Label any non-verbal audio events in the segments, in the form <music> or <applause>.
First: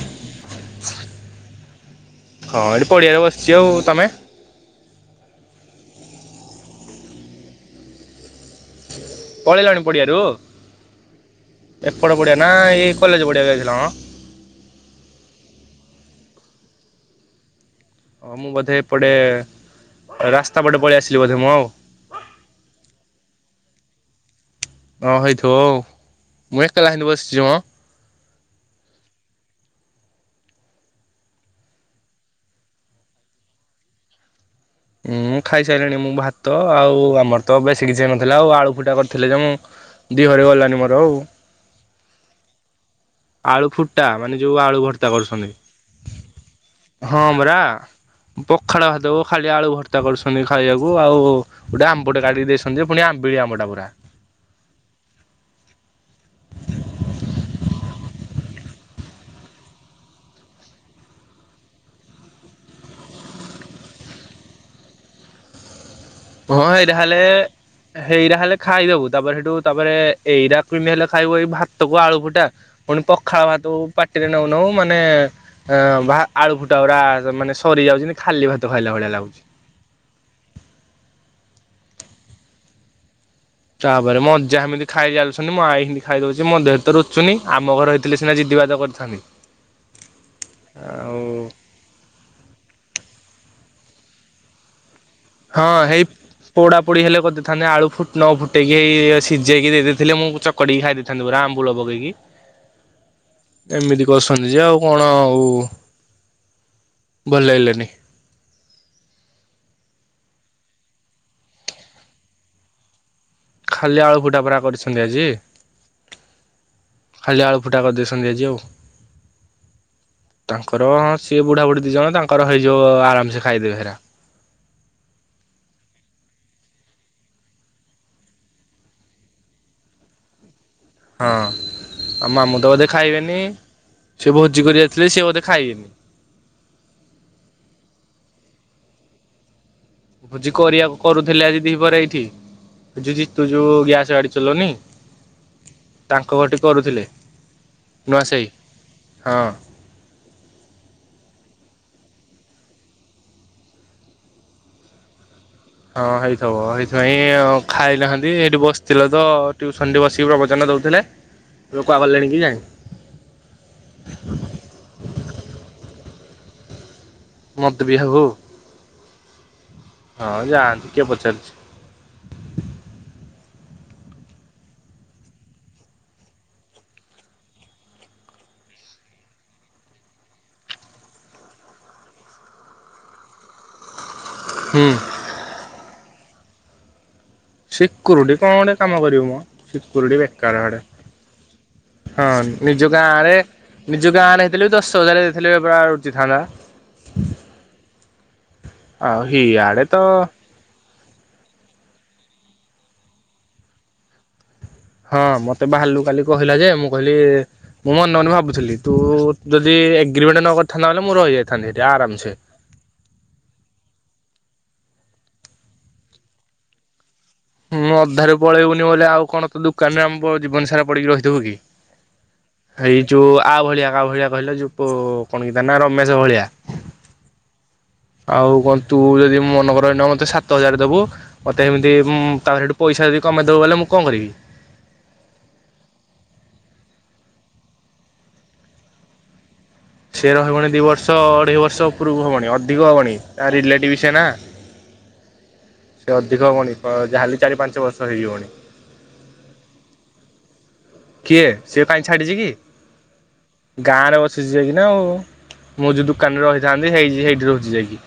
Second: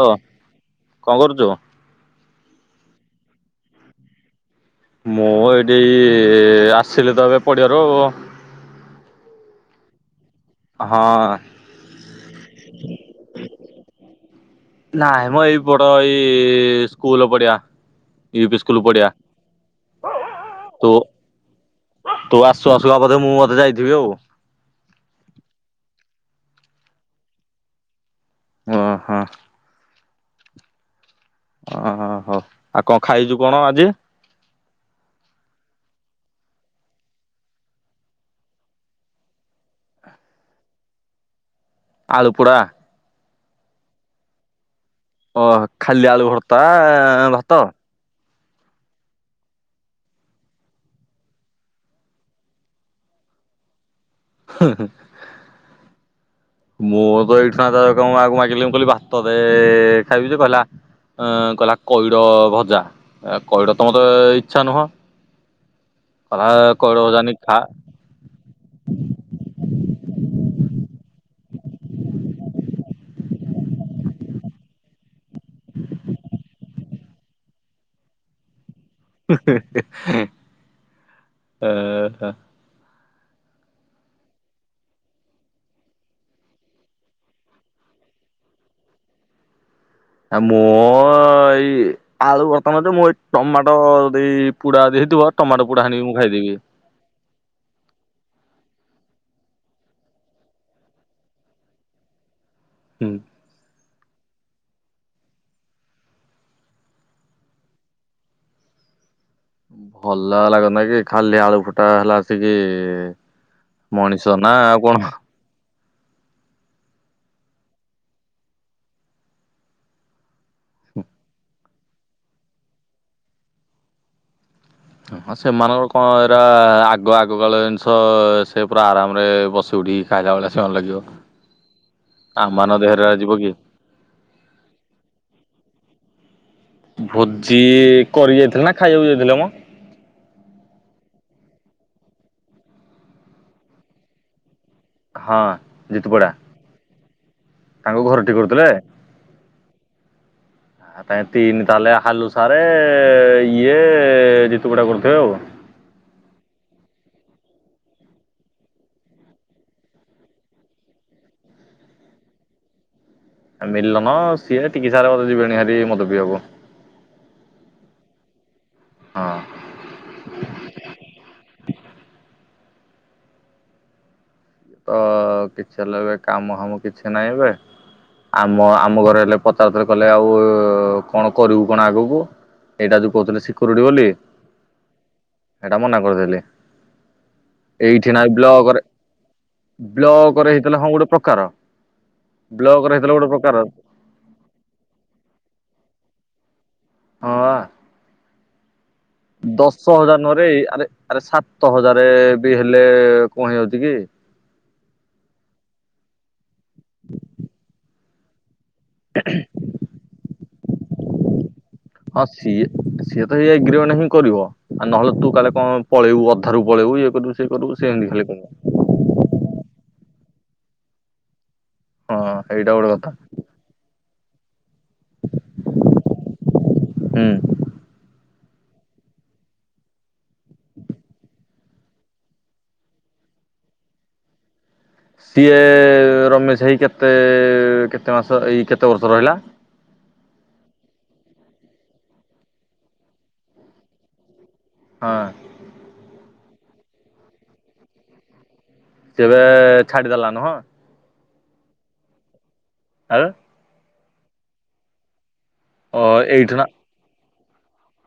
Hello, କଣ କରୁଛୁ? ହଁ, ଏଇଠି ପଡ଼ିଆରେ ବସିଛି ଆଉ ତମେ? ମୁଁ ଏଇଠି ଏଇ ଆସିଲି ତ ଏବେ ପଡିିଆରୁ ପଳେଇଲଣି ପଡିଆରୁ? ହଁ ଏପଟ ପଡ଼ିଆ ନା ଏଇ କଲେଜ୍ ପଡ଼ିଆକୁ ଯାଇଥିଲ ମ? ନାଇଁ ମ ଏଇ ବଡ ଏଇ ସ୍କୁଲ ପଡିଆ। ହଁ ୟୁ ମୁଁ ପି ବୋଧେ ସ୍କୁଲ ପଡିଆ ଏପଟେ ରାସ୍ତା ପଟେ ତୁ ପଳେଇ ଆସିଲି ବୋଧେ ମୁଁ ଆଉ। ତୁ ଆସୁ ଆସୁ ବା ବୋଧେ ମୁଁ ବୋଧେ ଯାଇଥିବି ଆଉ। ଅ ହେଇଥିବ ଆଉ ମୁଁ ଏକେଲା ସେମିତି ବସିଛି ମ। ଓହୋ ଓହୋ ହୋ ହଉ କଣ ଖାଇଛୁ କଣ ଆଜି? ଉଁ ଖାଇସାରିଲିଣି ମୁଁ ଭାତ ଆଉ ଆମର ତ ବେଶୀ କିଛି ହେ ନଥିଲା ଆଉ ଆଳୁ ଫୁଟା କରିଥିଲେ ଯେ ମୁଁ ଦିହରେ ଗଲାନି ମୋର ଆଉ। ଆଳୁପୁଡା। ଆଳୁ ଫୁଟା ମାନେ ଯୋଉ ଆଳୁ ଭର୍ତ୍ତା ଓ ଖାଲି କରୁଛନ୍ତି ଆଳୁ ଭର୍ତ୍ତା ହଁ ଭାତ। ପରା। ପଖାଳ ଭାତ କୁ ଖାଲି ଆଳୁ ଭର୍ତ୍ତା କରୁଛନ୍ତି ଖାଇବାକୁ ଆଉ ଗୋଟେ ଆମ୍ବଟେ କାଟିକି ଦେଇଛନ୍ତି ଯେ ପୁଣି ଆମ୍ବିଳି ଆମ୍ବଟେ ପୂରା। ହୁଁ ହୁଁ। ମୁଁ <unintelligible> ଆଗକୁ ମାଗିଲି ମୁଁ କହିଲି ଭାତ ଦେ ଖାଇବି ଯେ କହିଲା ଅ କହିଲା କଇଡ ଭଜା କଇଡ ତ ମତେ ଇଚ୍ଛା ନୁହଁ। କହିଲା କଇଡ ଭଜା ନେଇକି ଖା। ହେଇରା ହେଲେ ଖାଇଦବୁ ତାପରେ ହେଠୁ ତାପରେ ଏଇରା କିନ୍ତି ହେଲେ ଖାଇବୁ ଏଇ ଭାତକୁ ଆଳୁ ଫୁଟା? ପୁଣି ପଖାଳ ଭାତକୁ ପାଟିରେ ନଉନଉ ମାନେ ଏ ଭା ଆଳୁ ଫୁଟା ଗୁରା ମାନେ ସରିଯାଉଛନ୍ତି ଖାଲି ଭାତ ଖାଇଲା ଭଳିଆ ଲାଗୁ ହେଁ ହେଁ ହେଁ। ଏ ହେଁ ତାପରେ ମଜା ଏମିତି ଖାଇ ଚାଲୁଛନ୍ତି ମୁଁ ଆଇକି ଖାଇଦଉଚି ମଜା ବି ତ ରୁଚୁନି ଆମ ଘରେ ଥିଲେ ସିନାଜିଦି ବାଦ କରିଥାନ୍ତି। ଆ ମୁଁ ଆଉ ଇଏ ଆଳୁ ବର୍ତ୍ତମାନ ମୁଁ ଏଇ ଟମାଟୋ ଦେଇ ପୁଡ଼ା ଦେଇଥିବ ହଁ ହେଇ ପୋଡା ପୋଡ଼ି ହେଲେ କରିଦେଇଥାନ୍ତେ ଆଳୁ ଫୁ ନ ଫୁଟେଇକି ସିଝେଇକି ଦେଇେଦେଇଥିଲେ ମୁଁ ଚକଡ଼ିକି ଖାଇ ଦେଇଥାନ୍ତି ପରା ଆମ୍ବୁଳ ପକେଇକି। ହୁଁ। ଏମିତି କରଛନ୍ତି ଯେ ଆଉ କଣ ଆଉ ଭଲ ଲାଗିଲାନି। ଭଲ ଲାଗନ୍ତା କି ଖାଲି ଆଳୁ ଫୁଟା ହେଲାଆସିକି ଖାଲି ଆଳୁ ଫୁଟା ପରା କରିଛନ୍ତି ଆଜି। ଖାଲି ଆଳୁ ଫୁଟା କରିଦେଇଛନ୍ତି ଆଜି ଆଉ। ତାଙ୍କର ହଁ ସିଏ ବୁଢା ବୁଢୀ ଦି ଜଣ ତାଙ୍କର ହେଇଯିବ ଆରାମସେ ଖାଇଦେବେ ହେରା। ହଁ ସେମାନଙ୍କର କଣ ଏଇରା ଆଗ ଆଗକାଳ ଜିନିଷ ସେ ପୁରା ଆରାମରେ ବସି ଉଠି ଖାଇଲାଭଳା ଶଳା ଲାଗିବ। ହଁ ଆଉ ମାମୁଁ ତ ଆମମାନଙ୍କ ବୋଧେ ଦେହରେ ଏରା ଯିବ ଖାଇବେନି କି? ସେ ଭୋଜି କରି ଯାଇଥିଲେ ସେ ବୋଧେ ଖାଇବେନି। ଭୋଜି କରି ଯାଇଥିଲା ନା ଖାଇବାକୁ ଯାଇଥିଲା ମ? ଭୋଜି କରିବାକୁ କରୁଥିଲେ ଆଜି ଦିପରେ ଏଇଠି ଏଜୁ ଜିତୁ ଯୋଉ ଗ୍ୟାସ ଗାଡି ଚଲଉନି? ହଁ ଜିତୁ ପଡା ତାଙ୍କ ଘର ଠି କରୁଥିଲେ। ତାଙ୍କ ନୂଆ ଘର ଟି ସାହି କରୁଥିଲେ? ହଁ। ତାଙ୍କେ ତିନି ତାହେଲେ ହାଲୁସାରେ ଇଏ ଜିତୁ ପଇଡା କରୁଥିବେ ଆଉ। ହଁ ହେଇଥିବ ଏଇଥିପାଇଁ ଆଉ ଖାଇନାହାନ୍ତି ଏଇଠି ବସିଥିଲେ ତ ଟ୍ୟୁସନରେ ବସିକି ପ୍ରବଚନ ଦ ଥିଲେ ଏବେ କୁଆଗଲେଣି କି ଜାଣି? ମିଲନ ସିଏ ଟିକି ସାରେ ଯିବେଣି ହେରି ମଦପିଇବାକୁ। ମଦ ପିଇବାକୁ? ହଁ। ହଁ ଯାଆନ୍ତୁ କିଏ ପଚାରୁଛି। ତ କିଛି ହେଲେ ଏବେ କାମ ହାମ କିଛି ନାହିଁ ଏବେ। ଆମ ଆମ ଘରେ ହେଲେ ପଚାରୁଥିଲେ କଲେ ଆଉ କଣ କରିବୁ କଣ ଆଗକୁ? ହେଇଟା ଯୋଉ କହୁଥିଲେ ଶିକୁରୁଟି ବୋଲି। ହୁଁ ଏଇଟା ମନା କରିଦେଲି ଏଇଠି ନାଇଁ ସିକୁରିଟି କଣ ବ୍ଲକରେ କାମ କରିବ ମ ସିକୁରିଟି ବ୍ଲକରେ ବେକାର ହେଇଥିଲା ଟାଡେ ହଁ ଗୋଟେ ପ୍ରକାର ହଁ ନିଜ ବ୍ଲକରେ ହେଇଥିଲା ଗାଁ ଗୋଟେ ରେ ପ୍ରକାର ନିଜ ଗାଁରେଇଥିଲେ ଦଶ ହଜାର ଦେଇଥିଲେ ପୁରା ରୁଚି ଥାନ୍ତା ହଁ ଆ ଆଉ ହିଆଡେ ତ ଦଶ ହଜାର ନରେ ଆରେ ଆରେ ସାତ ହଜାର ବି ହେଲେ କଣ ହେଇଯାଉଛି କି ହଁ ମତେ ଭାଲୁ କାଲି କହିଲା ଯେ ମୁଁ କହିଲି ମୁଁ ମନେ ମନେ ଭାବୁଥିଲି ତୁ ଯଦି ଏଗ୍ରିମେଣ୍ଟ ନ କରିଥାନ୍ତା ବଳେ ମୁଁ ରହିଯାଇଥାନ୍ତି ଆରାମ ହସି ସିଏ ତ ଏଗ୍ରିମେଣ୍ଟ ହିଁ କରିବ ଆ ନହେଲେ ତୁ କାଲେ କଣ ପଳେଇବୁ ଅଧାାରୁୁ ପଳେଇବୁ ଇଏ କରିବୁ ହେ ପ୍ରଭୂ ସେ ଏମିତି ଖାଲି କହିଲା ନଲେ ଆଉ କଣ ତ ଦୋକାନରେ ଆମ ଜୀବନ ସାରା ପଡିକି ରହିଥିବୁ କି ହଁ ସେଇଟା ଗୋଟେ ଏଇ କଥା ଯୋଉ ଆ ଭଳିଆ କା ଭଳିଆ କହିଲେ ଯୁ କଣ କିତା ନା ରମେଶ ଭଳିଆ ହୁଁ ଆଉ କଣ ତୁ ଯଦି ମନେକର ଇନେ ମତେ ସାତ ହଜାର ଦବୁ ମତେ ସେମିତି ତାପରେ ସେଠି ପଇସା ଯଦି କମେଇଦବ ବଲେ ମୁଁ କଣ କରିବି। ସିଏ ରମେଶ ଭାଇ କେତେ କେତେ ମାସ ଏଇ କେତେ ବର୍ଷ ରହିଲା। ସେ ରହିବନି ଦି ବର୍ଷ ଅଢେଇ ବର୍ଷ ଉପର କୁ ହବଣି ଅଧିକ ହବଣି ତା ରିଲେଟିଭ ସେଏ ନା। ହଁ। ସେ ଅଧିକ ହେବନି ଯାହାେଲେ ଚାରି ପାଞ୍ଚ ବର୍ଷ ହେଇଯିବଣି। ସେ ବୋଧେ ଛାଡିଦେଲା ନୁହଁ। କିଏ ସେିଏ କାଇଁ ଛାଡିଛି କି? ଆଉ। ଗାଁ ରେ ବସିଛି ଯାଇକିନା ଆଉ ମୁଁ ଓ ଯୋଉ ଦୋକାନ ରେ ଏଇଠୁ ନା ରହିଥାନ୍ତି ହେଇ ସେଇଠି ରହୁଛି ଯାଇକି।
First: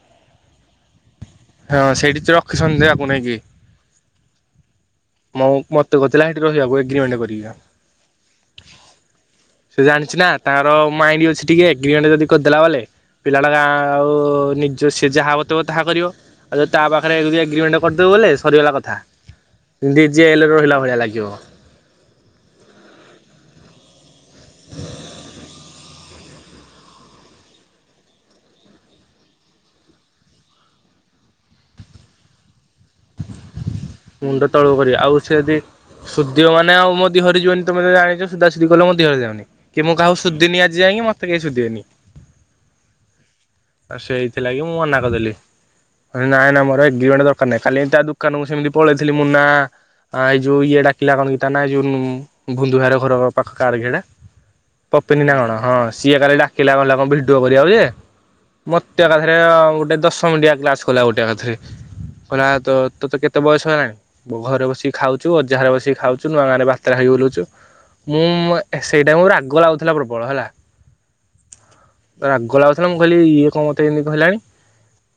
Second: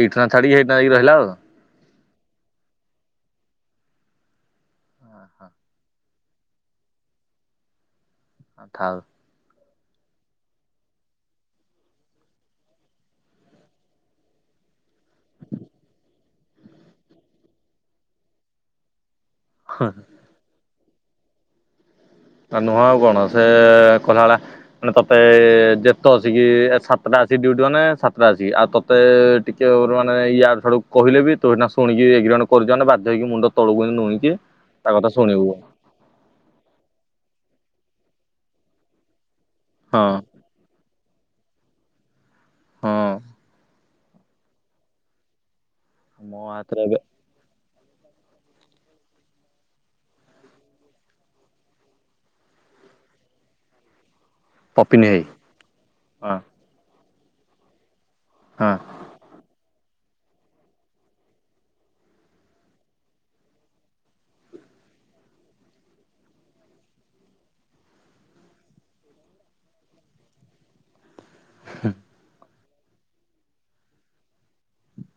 ଏଇଠାକିନା ଛାଡ଼ିକି ସେଇଠିକିନା ରହିଲା ଆଉ। ହଁ ସେଇଠି ତ ରଖି ସନ୍ଧ୍ୟେହାକୁ ନେଇାଇଁକି <unintelligible> ମୁଁ ମତେ କହୁଥିଲା ସେଠି ରହିବାକୁ ଏଗ୍ରିମେଣ୍ଟ କରିକିନ। ଆଥାଉ <inaudible> ସେ ଜାଣିଛି ନା ତାଙ୍କର ମାଇଣ୍ଡ ଅଛି ଟିକେ ଏଗ୍ରିମେଣ୍ଟ ଯଦି କରିଦେଲା ବେଲେ ପିଲାା ଗାଁ ଆଉ ନିଜ ସେି ଯାହା ବତେଇବ ତାହା କରିବ। ଆ ତା ପାଖରେ ଏଗ୍ରିମେଣ୍ଟ କରିଦେବ ବେଲେ ସରିଗଲା କଥା। ଜେଲ୍‌ରେ ରହିଲା ଭଳିଆ ଲାଗିବ। ନୁହଁ ଆଉ କଣ ସେ କହିଲା ବ ମାନେ ତତେ ଯେତେ ଆସିକି ସାତଟା ଆସିକି ଡିଭଟି ମାନେ ସାତଟା ଆସିକି ଆଉେ ମତେ ଟିକେ ମାନେ ୟ ଛଡୁ କହେ ବି ତୁଇଟନା ଶୁଣିକି ଏଗ୍ରିମେଣ୍ଟ କରୁଛ ବା <unintelligible> ଯାଇକି ମୁଣ୍ଡ ତଳୁକୁ ନୁଆଇକି ତା କଥା ଶୁଣିବୁ। ସୁଦିବ ମାନେ ଆଉ ଦିହରେ ଯିବନି ତମେ ତ ଜାଣିଛ ସୁଧା ସୁଧି କଲେ ମୋ ଦେହରେ ଯିବନି। କି ମୁଁ ହଁ କାହାକୁ ସୁଧିନି ଆଜି ଯାଙ୍କେ ମତେ କେହି ସୁଧିବେନି। ହଁ। ଆଉ ସେଇଥିଲାଗି ମୁଁ ମନା କରିଦେଲି ମୋ ନାଇଁ ନା ହାତରେ ମୋର ଏବେ ଏଗ୍ରିମେଣ୍ଟ ଦ କାଲି ତା ଦୋକାନକୁ ସେମିତି ପଳେଇଥିଲି ମୁନା। ଆଁ ଏଇ ଯୋଉ ଇଏ ଡାକିଲା କଣକି ତା ନା ଯୋଉ ଭୁନ୍ଧୁ ଭାଇ ହର ଘର ପାଖ କାର ହେଟା। ପପିନି ନା କଣ ହଁ ସିଏ କାଲି ହଁ ଡାକିଲା କଣିଲ କଣ ଭିଡିଓ କରିବାକୁ ଯେ। ହଁ ମତେ ଏକାଥରେ ଗୋଟେ ଦଶମିନ୍ଟିଆ କ୍ଲାସ କଲା ଗୋଟେ ଏକାଥରେ। କହିଲା ତୋ ତୋତ କେତେ ବୟସ ହେଲାଣି? ମୋ ଘରେ ବସିକି ଖାଉଚୁ ଅଜାଘରେ ବସିକି ଖାଉଚୁ ନୂଆ ଗାଁରେ ବାତରା ହେଇ ବୁଲୁଚୁ। ମୁଁ ମ ସେଇଟା ମୁଁ ରାଗ ଲାଗୁଥିଲା ପ୍ରବଳ ହେଲା ରାଗ ଲାଗୁ ହେଲା ମୁଁ କହିଲି ଇଏ କଣ ମତେ ଏମିତି କହିଲାଣି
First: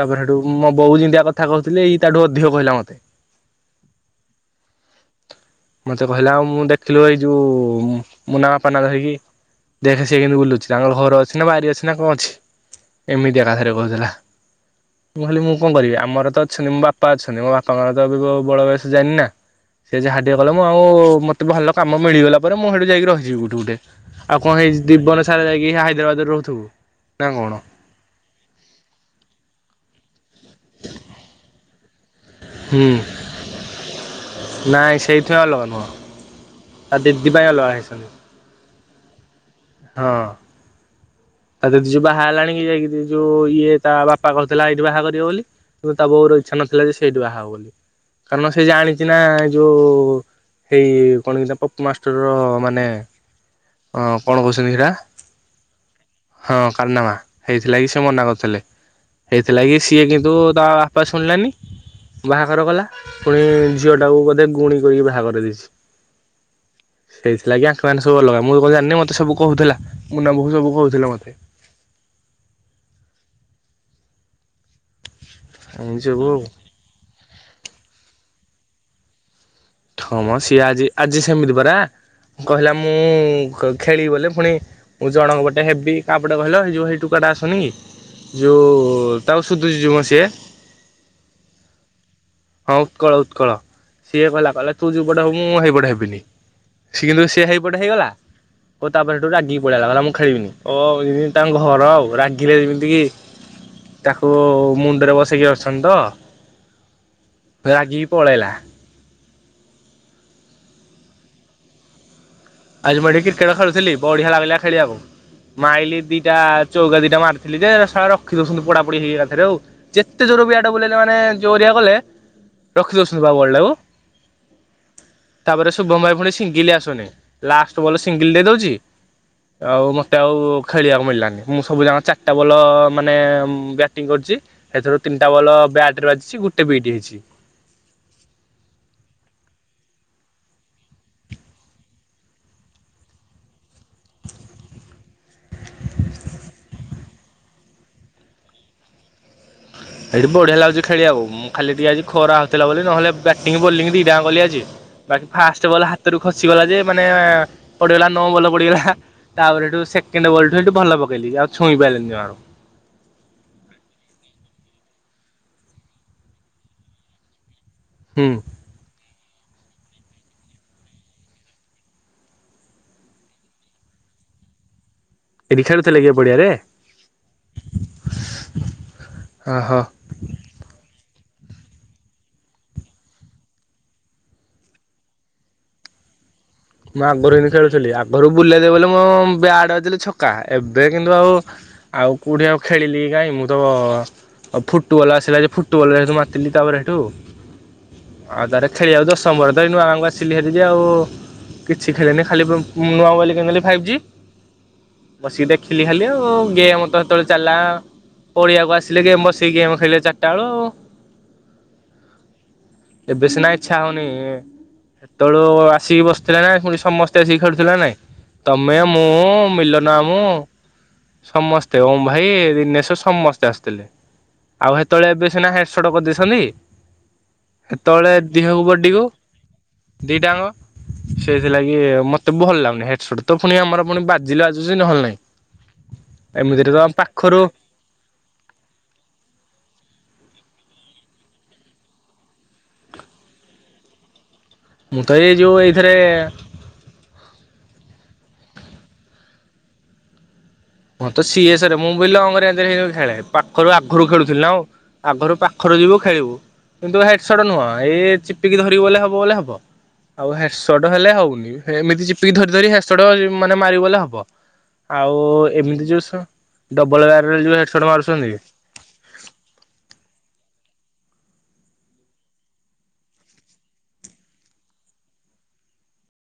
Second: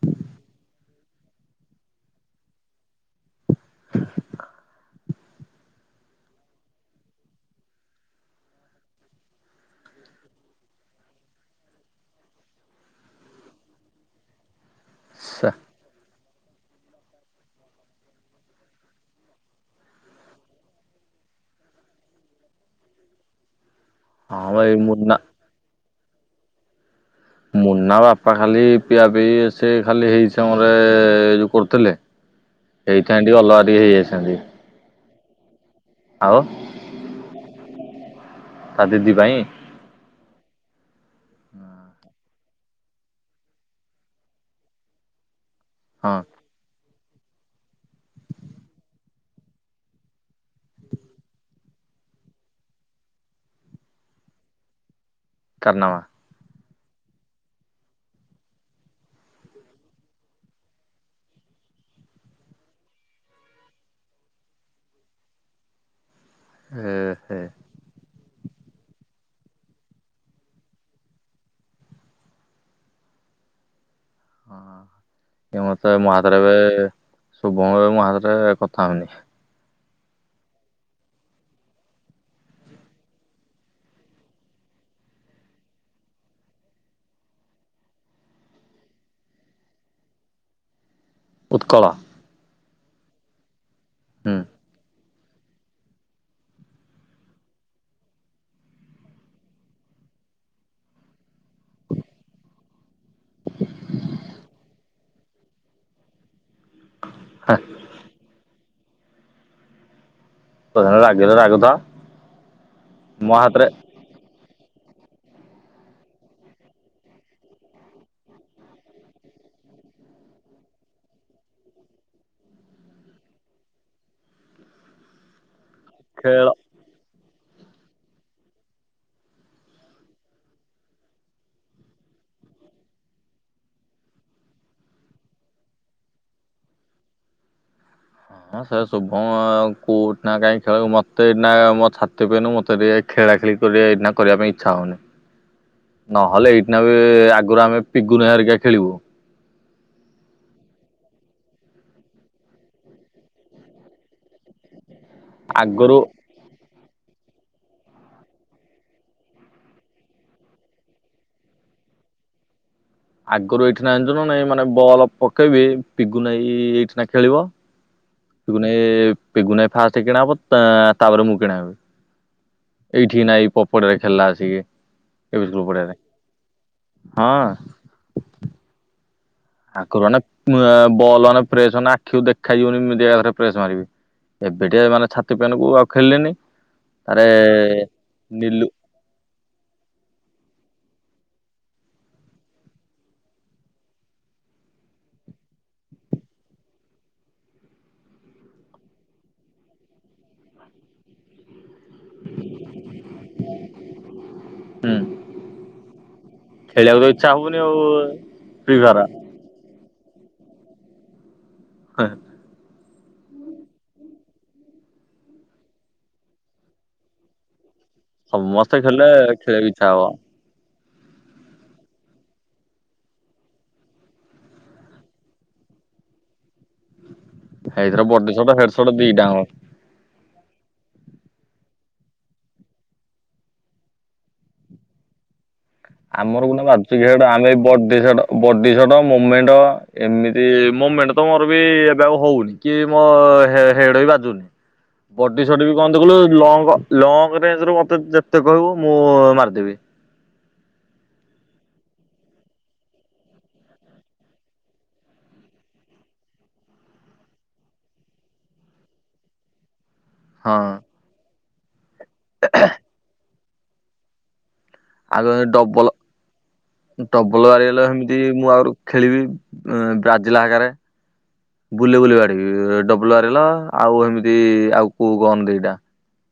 ତାପରେ ସେଇଠୁ ମୋ ବୋଉ ଯେମିତିଆ କଥା କହୁଥିଲେ ଏଇ ତା ଠୁ ଅଧିକ କହିଲା ମତେ। ମତେ କହିଲା ଆଉ ମୁଁ ଦେଖିଲୁ ଏଇ ଯୋଉ ମୁନା ବାପା ନା ଧରିକି ଦେଖେ ସିଏ କେମିତି ବୁଲୁଛି ତାଙ୍କ ଘର ଅଛି ନା ବାରି ଅଛି ନା କଁ ଅଛି? ଏମିତି ଏକାଥରେ କହୁଥିଲା ମୁଁ କହିଲି ସେ ମୁଁ କଣ କରିବି ଆମର ତ ଅଛନ୍ତି ବାପ୍ ବାପା ଅଛନ୍ତି। ମୋ ବାପାଙ୍କର ତ ଏବେ ବି ବଳ ବୟସ ଯାଇନି ନା? ସେ ଯାହା ଟିକିଏ କଲେ ମୁଁ ଆଉ ମୋତେ ଭଲ କାମ ମିଳିଗଲା ପରେ ମୁଁ ସେଇଠୁ ଯାଇକି ରହିିଯିବି ଗୁଟେ ଗୁଟେ। ଆଉ ହଁ କଣ ଭାଇ ହେଇ ମୁନା ଜୀବନ ସାରା ଯାଇକି ହେ ହାଇଦ୍ରାବାଦରେ ରହୁଥିବୁ ନା କଣ? ମୁନା ବାପା ଖାଲି ପିଆ ପିଇ ସେ ଖାଲି ହେଇଚି। ତମ ରେ ଯୋଉ କରୁଥଲେ ହୁଁ ହେଇଥାନ୍ତି ଅଲଗା ଟିକେ ହେଇଯାଇଥାନ୍ତି। ନାଇଁ ଆଉ ଆ ଦିିଦି ପାଇଁ ଅଲଗା ହେଇଛନ୍ତି। ତା ଦିଦି ପାଇଁ? ହଁ। ଆଉ ଦିଦି ଯୋଉ ବାହା ହେଲାଣି କି ଯାଇକି ଯୋଉ ଇଏ ତା ବାପା କହୁଥିଲା ଏଇଠି ବାହା କରିବ ବୋଲି। କିନ୍ତୁ ତା ହଁ ବୋଉର ଇଚ୍ଛା ନଥିଲା ଯେ ସେଇଠୁ ବାହାହବ ବୋଲି କାରଣ ସେ ଜାଣିଚି ନା ଯୋଉ ଏଇ କଣ କି ସେଆ ପପୁମାଷ୍ଟର ର ମାନେ ଅ କଣ କହୁଛନ୍ତି ଇରା କାରନାମା। ହଁ କାରନାମା ହେଇଥିଲାଗି ସେ ମନା କରିଥିଲେ। ହେଇଥିଲାଗି ସିଏ କିନ୍ତୁ ତା ବାପା ଶୁଣିଲାନି‌। ବାହାଘର କଲା ପୁଣି ଝିଅଟାକୁ ବୋଧେ ଗୁଣି କରିକି ବାହାଘର ଦେଇଛି। ହେ ସେଇଥିଲାଗି ଆଙ୍କ ମାନେ ସବୁ ଅଲଗା ମୁଁ କଁ ଜାଣିନି ମତେ ସବୁ କହୁଥେଲା ମୁନା ଆମକୁ ସବୁ କହୁଥେଲା ମତେ। ଏ ମତେ ଏମିତି ମୋ ସବୁ ହାତରେ ଆଉ ଏବେ ଶୁଭଙ୍କର ମୋ ହାତରେ କଥା ହଉନି। ହଁ ମ ସିଏ ଆଜି ଆଜି ସେମିତି ପରା କହିଲା ମୁଁ ଖେଳିବି ବୋଲେ ଫୁଣି ମୁଁ ଜଣଙ୍କ ପଟେ ହେବି କାପଟେ କହିଲ ହେଇଯୋଉ ହେଇ ଟୁକାଟା ଆସୁନି କି? ଯୋଉ ତାକୁ ସୁୁଦୁଚି ଯୋଉ ମ ସିଏ। ଉତ୍କଳ। ହଁ ଉତ୍କଳ ଉତ୍କଳ ସିଏ ହୁଁ କହିଲା କହିଲା ତୁ ଯେପଟେ ହବୁ ମୁଁ ହେଇପଟେ ହେବିନି। ସିଏ କିନ୍ତୁ ସେ ହେଇପଟେ ହେଇଗଲା ଓ ତାପରେ ସେଠୁ ରାଗିକି ପଳେଇଆଇଲା କହିଲା ମୁଁ ଖେଳିବିନି ଓ ଏମତି ତାଙ୍କ ଘର ଆଉ ରାଗିଲେ ଯେମିତି କି? ତାକୁ ମୁଣ୍ଡରେ ବସେଇକି ଅଛନ୍ତି ତ ଆ ରାଗିକି ପଳେଇଲା। ପ୍ରଧାନ ରାଗିଲେ ରାଗୁ ତ ଆଜି ମୁଁ ଏଇଠି କ୍ରିକେଟ ଖେଳୁଥିଲି ବଢିଆ ଲାଗିଲା ଖେଳିଆକୁ। ମାଇଲି ଦିଟା ଚୌକା ଦିଟା ମାରିଥିଲି ଯେ ଏରା ଶଳା ରଖି ଦଉଛନ୍ତି ପଡା ପଡିି ହେଇକି ଏକାଥରେ ଆଉ। ଯେତେ ଜୋରେ ବ୍ୟାଟ ବୁଲେଇଲେ ମାନେ ଜୋରିଆ କଲେ ରଖି ଦଉଛନ୍ତି ବା ବଲ୍ ଟାକୁ ତାପରେ ଶୁଭମ୍ ଭାଈ ପୁଣି ଖେଳ ସିଙ୍ଗିଲି ଆସୁନି। ଲାଷ୍ଟ ବଲ୍ ରେ ସିଙ୍ଗିଲ ଦେଇ ଦଉଚି। ଆଉ ମତେ ଆଉ ଖେଳିବାକୁ ମିଳିଲାନି। ମୁଁ ସବୁ ଯାଁକ ଚାରିଟା ବଲ ମାନେ ବ୍ୟାଟିଂ କରିଚି ସେଥର ତିନିଟା ବଲ ବ୍ୟାଟ ରେ ବାଜିିଛି ଗୋଟେଏ ବିଟ୍ ହେଇଛି। ହଁ ସେର୍ ଶୁଭମ କେଉଟ୍ ନାକାହିଁ ଖେଳ ମତେ ନାଁ ମୋ ଛାତି ପେନ୍ ମତେ ଏକ୍। ଖେଳା ଖେଳି କରେ ଏଇନାକ୍ କରିବା ପାଇଁ ଇଚ୍ଛା ହଉନି। ନହେଲେ ଏଇଟ୍ ନାଁ ବି ଆଗରୁ ଆମେ ଫିଗୁନା ହରିକା ଖେଳିବୁ ସେଇଠି ବଢିଆ ଲାଗୁଚି ଖେଳିବାକୁ। ମୁଁ ଖାଲି ଟିକେ ଆଜି ଖରା ହଉଥିଲା ବୋଲି ନହେଲେ ବ୍ୟାଟିଂ ବୋଲିଂ ଦିଇଟା ଜଙ୍କ କଲି ଆଜି ବାକି ଫାଷ୍ଟ ବଲ ଆଗରୁ ହାତରୁ। ଖସିଗଲା ଯେ ମାନେ ପଡିଗଲା ନଅଁ ଭଲ ପଡିଗଲା। ତାପରେ ଏଇଠୁ ସେକେଣ୍ଡ ବଲଟି ଭଲ ପକେଇଲି ଆଉ ଛଇଁପାରଲିିନି ଯମା। ଆଗରୁ ଏଇଠି ନାଁ <unintelligible> ମାନେ ବଲ ପକେଇଲେ ପିଗୁନାଇଁ ଏଇଠି ନାଁ ଖେଳିବ। ହୁଁ। ଗୁନେ ପିଗୁନା ଫାଷ୍ଟ କିଣା ହବ ତା ତାପରେ ମୁଁ କିଣା ହେବି। ଏଇଠି ନାଇଁ ଏଇ ପପଡିରେ ଖେଲା ଆଛିକି ଏଠି ଖେଳୁଥିଲେ କି ଏ ପଡିଆରେ <unintelligible> ହଁ। ଓହୋ। ଆକୁରନା ବଲନା ପ୍ରେସ୍ ମାନେ ଆଖିକୁ ଦେଖା ଯିବନି <unintelligible> ଆଗରେ ପ୍ରେସ୍ ମାରିବି। ଏବେ ଟିଏ ମାନେ ଛାତି ପାନକୁ ଆଉ ଖେଳିଲିନି। ମୁଁ ଆଗରୁ ଏମିତି ଖେଳୁଥିଲି ଆଗରୁ ବୁଲେଇ ନିଲୁ ଦବ ବଲେ ମୁଁ ବିଆଟ୍ ବାଜିଲେ ଛକା ଏବେ କିନ୍ତୁ ଆଉ। ଆଉ କୋଉଠି ଆଉ ଖେଳିଲି କାଇଁ ମୁଁ ତ। ଆଉ ଫୁଟୁ ବଲ ଆସିଲା ଯେ ଫୁଟୁ ବଲ ସେତୁ ମାତିିଲି ତାପରେ ସେଠୁ ଆଉ ଆଉ ତାରେ ଖେଳିବାକୁ ସମୟ ତ ଏଇନୁ <unintelligible> ସିଲେଇ <unintelligible> ଆଉ। କିଛି ଖେଳିନି ଖାଲି ବୁ ମୁଆଉ <unintelligible> ନେଲି ଫାଇଭ୍ ଜି। ହୁଁ ବସିକି ଦେଖିଲି ଖାଲି ଆଉ ଗେମ୍ ଖେଳିବାକୁ ତ ସେତେବେଳେ ଇଚ୍ଛା ଚାଲା ହବନି ଆଉ ପଡିଆକୁ ଫ୍ରି ଫାୟାର। ଆସିଲେ ବସ୍। ସେଇ ଗେମ୍ ଖେିଳେ ଚାଟା ବେଳୁ ଆଉ‌। <unintelligible> ଏବେ ସିନା ଇଚ୍ଛା ହେଉନି। ସେତେବେଳୁ ଆସିକି ବସିଥିଲା ନାଁ ପୁଣି ସମସ୍ତେ ଆସିକି ଖେଳୁଥିଲେନ ନାଇଁ। ତମେ ସମସ୍ତେ ମୁଁ ଖେଳିଲେ ଖେଳିବାକୁ ଇଚ୍ଛା ମିଲନ ହବ। ମାମୁଁ। ସମସ୍ତେ ଓମ୍ ଭାଇ ଦିନେଶ ସମସ୍ତେ ଆସିଥିଲେ। ଆଉ ହେତେବେଳେ ଏବେ ସିନା ହେଡ୍, ସଟ କରିଦେଇଥିଲି। ଏଇଥର ସେତେବେଳେ ବଡି ସଟ ଦିହକୁ, ହେଡ ବା ସଟ ଡିଉ ଦିଟାଙ୍କ ଦିଟାଯାକ। ସେଇଥିଲାଗି ମତେ ଭଲ ଲାଗୁନି ହେଡସୁଟ ତ ପୁଣି ଆମର, ପୁଣି ବାଜିଲେ ବାଜୁଚି ନହେଲେ ନାଇଁ। ଆମର ଗୁନୁ <unintelligible> ଆମେ ବଡେ ସେର। ବଡେ, ସର, ମୁମେଣ୍ଟଅ, ଏମିତି ମୁମେଣ୍ଟ ତ ମୁମେଣ୍ଟଅ ମୋର ବି ଏବେ ଆଉ ହଉନି। କି ମୋ ହୋ ହେଡ ବି ବାଜୁଚି ମୁଁ ତ ଏଇ ବଡି ଯୋଉ ସରରେ ବି ଏଇଥିରେ ବନ୍ଧ <unintelligible> ଲଙ୍ଗ ଲଙ୍ଗରେ ଏଥର ମୋତେ ଯେତେ କହିବୁ ମୁଁ ମାରିଦେବି। ହଁ ତ ସିଏ ସାରେ, ମୁଁ ବୁଇଲୁ ଲଙ୍ଗରେ <unintelligible> ଖେଳେ। ପାଖରୁ ଆଖରୁ ଖେଳୁଥିଲ ନାଁ ଆଉ। ଆଗରୁ ପାଖରୁ ଯିବ ଖାଇବାକୁ। କିନ୍ତୁ ହେଡସଟ ନୁହଁ ଏଇ ଚିପିକି ଧରିବୁ ବୋଲେ ହବ ବଲେ ହବ। ଆଉ ହଁ ହେଡସଟ ହେଲେ ହଉନି ଏମିତି ଚିପିକି ଧରି ଧରି ହେଡସଟ ମାନେ ମାରିବ ଗଲେ ହବ। ଆଉ ଆଗ ଏମିତି ଡବଲ ଯୋଉ ସ ଡବଲ ଗାରରେ ଯୋଉ ବାଡେଇଲେ ହେଡସଟ ସେମିତି ମାରୁଛନ୍ତି। ମୁଁ ଆହୁରି ଖେଳିବି ବ୍ରାଜିଲା ଆଗରେ। ବୁଲି ବୁଲି ବାଡେଇବି ଡବ୍ଲୁ ଆରଲ ଆଉ ଏମିତି, ଆଉ କୋଉ ଗନ ଦିଟା।